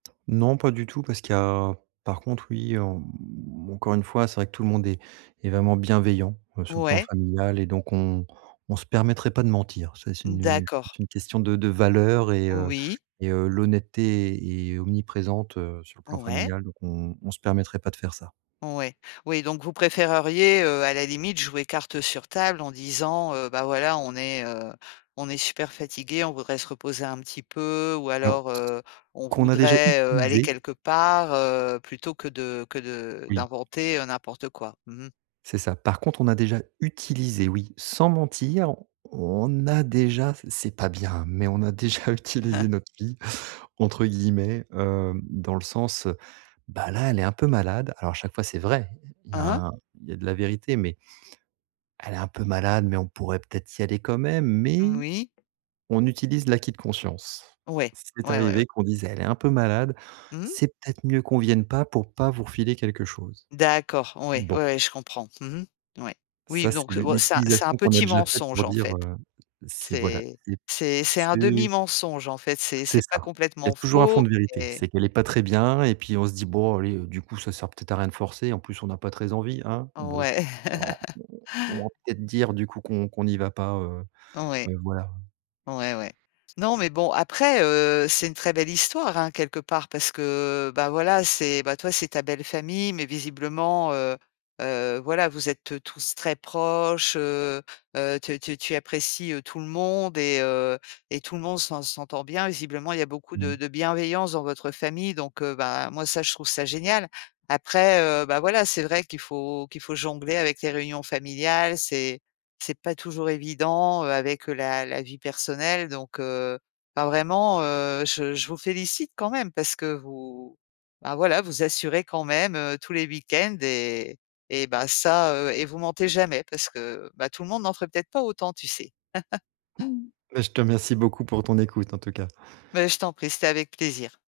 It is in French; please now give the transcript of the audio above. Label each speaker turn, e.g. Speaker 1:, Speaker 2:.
Speaker 1: Non, pas du tout parce qu'il y a par contre, oui, en, mmh encore une fois, c'est vrai que tout le monde est est vraiment bienveillant, heu, sur le plan
Speaker 2: Ouais.
Speaker 1: familial et donc on on se permettrait pas de mentir. C'est c'est nu je
Speaker 2: D'accord.
Speaker 1: pense c'est une question de de valeur et heu,
Speaker 2: Oui.
Speaker 1: et heu, l'honnêteté est omniprésente, heu, sur le plan
Speaker 2: Ouais.
Speaker 1: familial, donc on on se permettrait pas de faire ça.
Speaker 2: Ouais, oui, donc vous préféreriez, heu, à la limite, jouer carte sur table en disant: «Heu, bah voilà, on est, heu, on est super fatigué, on voudrait se reposer un petit peu», ou
Speaker 1: Alors,
Speaker 2: alors: «Heu, on
Speaker 1: qu'on a déjà
Speaker 2: voudrait, heu, aller
Speaker 1: utilisé.
Speaker 2: quelque part», heu, plutôt que de que de
Speaker 1: Oui.
Speaker 2: d'inventer, heu, n'importe quoi. Mmh mh.
Speaker 1: C'est ça. Par contre, on a déjà utilisé, oui, sans mentir, on a déjà, c c'est pas bien, mais on a déjà utilisé «notre fille» entre guillemets, hem, dans le sens, heu. Bah là, elle est un peu malade. Alors à chaque fois, c'est vrai, heu, il y
Speaker 2: Hein
Speaker 1: a
Speaker 2: hein.
Speaker 1: un il y a de la vérité, mais Elle est un peu malade, mais on pourrait peut être y aller quand même.
Speaker 2: Mmh
Speaker 1: Mais
Speaker 2: moui.
Speaker 1: on utilise l'acquis de conscience.
Speaker 2: Ouais,
Speaker 1: C'est
Speaker 2: ouais, ouais, ouais.
Speaker 1: arrivé qu'on dise: «Elle est un peu malade.
Speaker 2: Mmh.
Speaker 1: C'est peut être mieux qu'on vienne pas pour pas vous refiler quelque chose».
Speaker 2: D'accord, ouais, ouais,
Speaker 1: Bon.
Speaker 2: ouais je comprends. Mmh mh, ouais. Oui b
Speaker 1: Ça, c'est
Speaker 2: donc, heu,
Speaker 1: l'u
Speaker 2: c'est un c'est un
Speaker 1: l'utilisation qu'on a
Speaker 2: petit
Speaker 1: déjà faite
Speaker 2: mensonge,
Speaker 1: pour
Speaker 2: en
Speaker 1: dire,
Speaker 2: fait.
Speaker 1: heu, c'est voilà,
Speaker 2: C'est
Speaker 1: c'est
Speaker 2: c'est c'est un 1/2
Speaker 1: c'est
Speaker 2: mensonge, en fait. C'est
Speaker 1: C'est
Speaker 2: c'est pas
Speaker 1: ça. Il y a
Speaker 2: complètement
Speaker 1: toujours un fond
Speaker 2: faux,
Speaker 1: de vérité,
Speaker 2: et
Speaker 1: c'est qu'elle est pas très bien et puis on se dit: «Bon allez, heu, du coup ça sert peut-être à rien de forcer, en plus on n'a pas très envie hein? Bon,
Speaker 2: Ouais.
Speaker 1: alors on on va peut-être dire du coup qu'on qu'on n'y va pas», heu,
Speaker 2: Ouais.
Speaker 1: mais voilà.
Speaker 2: Ouais, ouais. Non, mais bon, après, heu, c'est une très belle histoire, hein, quelque part, parce que bah voilà, c'est, bah, toi, c'est ta belle famille, mais visiblement, heu heu, voilà, vous êtes, heu, tous très proches, heu heu, te te tu apprécies, heu, tout le monde et heu, et tout le monde s'en s'entend bien. Visiblement, il y a beaucoup
Speaker 1: Mmh.
Speaker 2: de de bienveillance dans votre famille, donc, heu, ben moi ça, je trouve ça génial. Après, heu, bah voilà, c'est vrai qu'il faut qu'il faut jongler avec les réunions familiales. C'est c'est pas toujours évident, heu, avec, heu, la la vie personnelle, donc, heu. Ben vraiment, heu, je je vous félicite quand même parce que vous, bah voilà, vous assurez quand même, heu, tous les week-ends et et bah ça, heu, et vous mentez jamais parce que bah tout le monde n'en ferait peut-être pas autant, tu sais?
Speaker 1: Beh je te remercie beaucoup pour ton écoute en tout cas.
Speaker 2: Mais je t'en prie, c'était avec plaisir.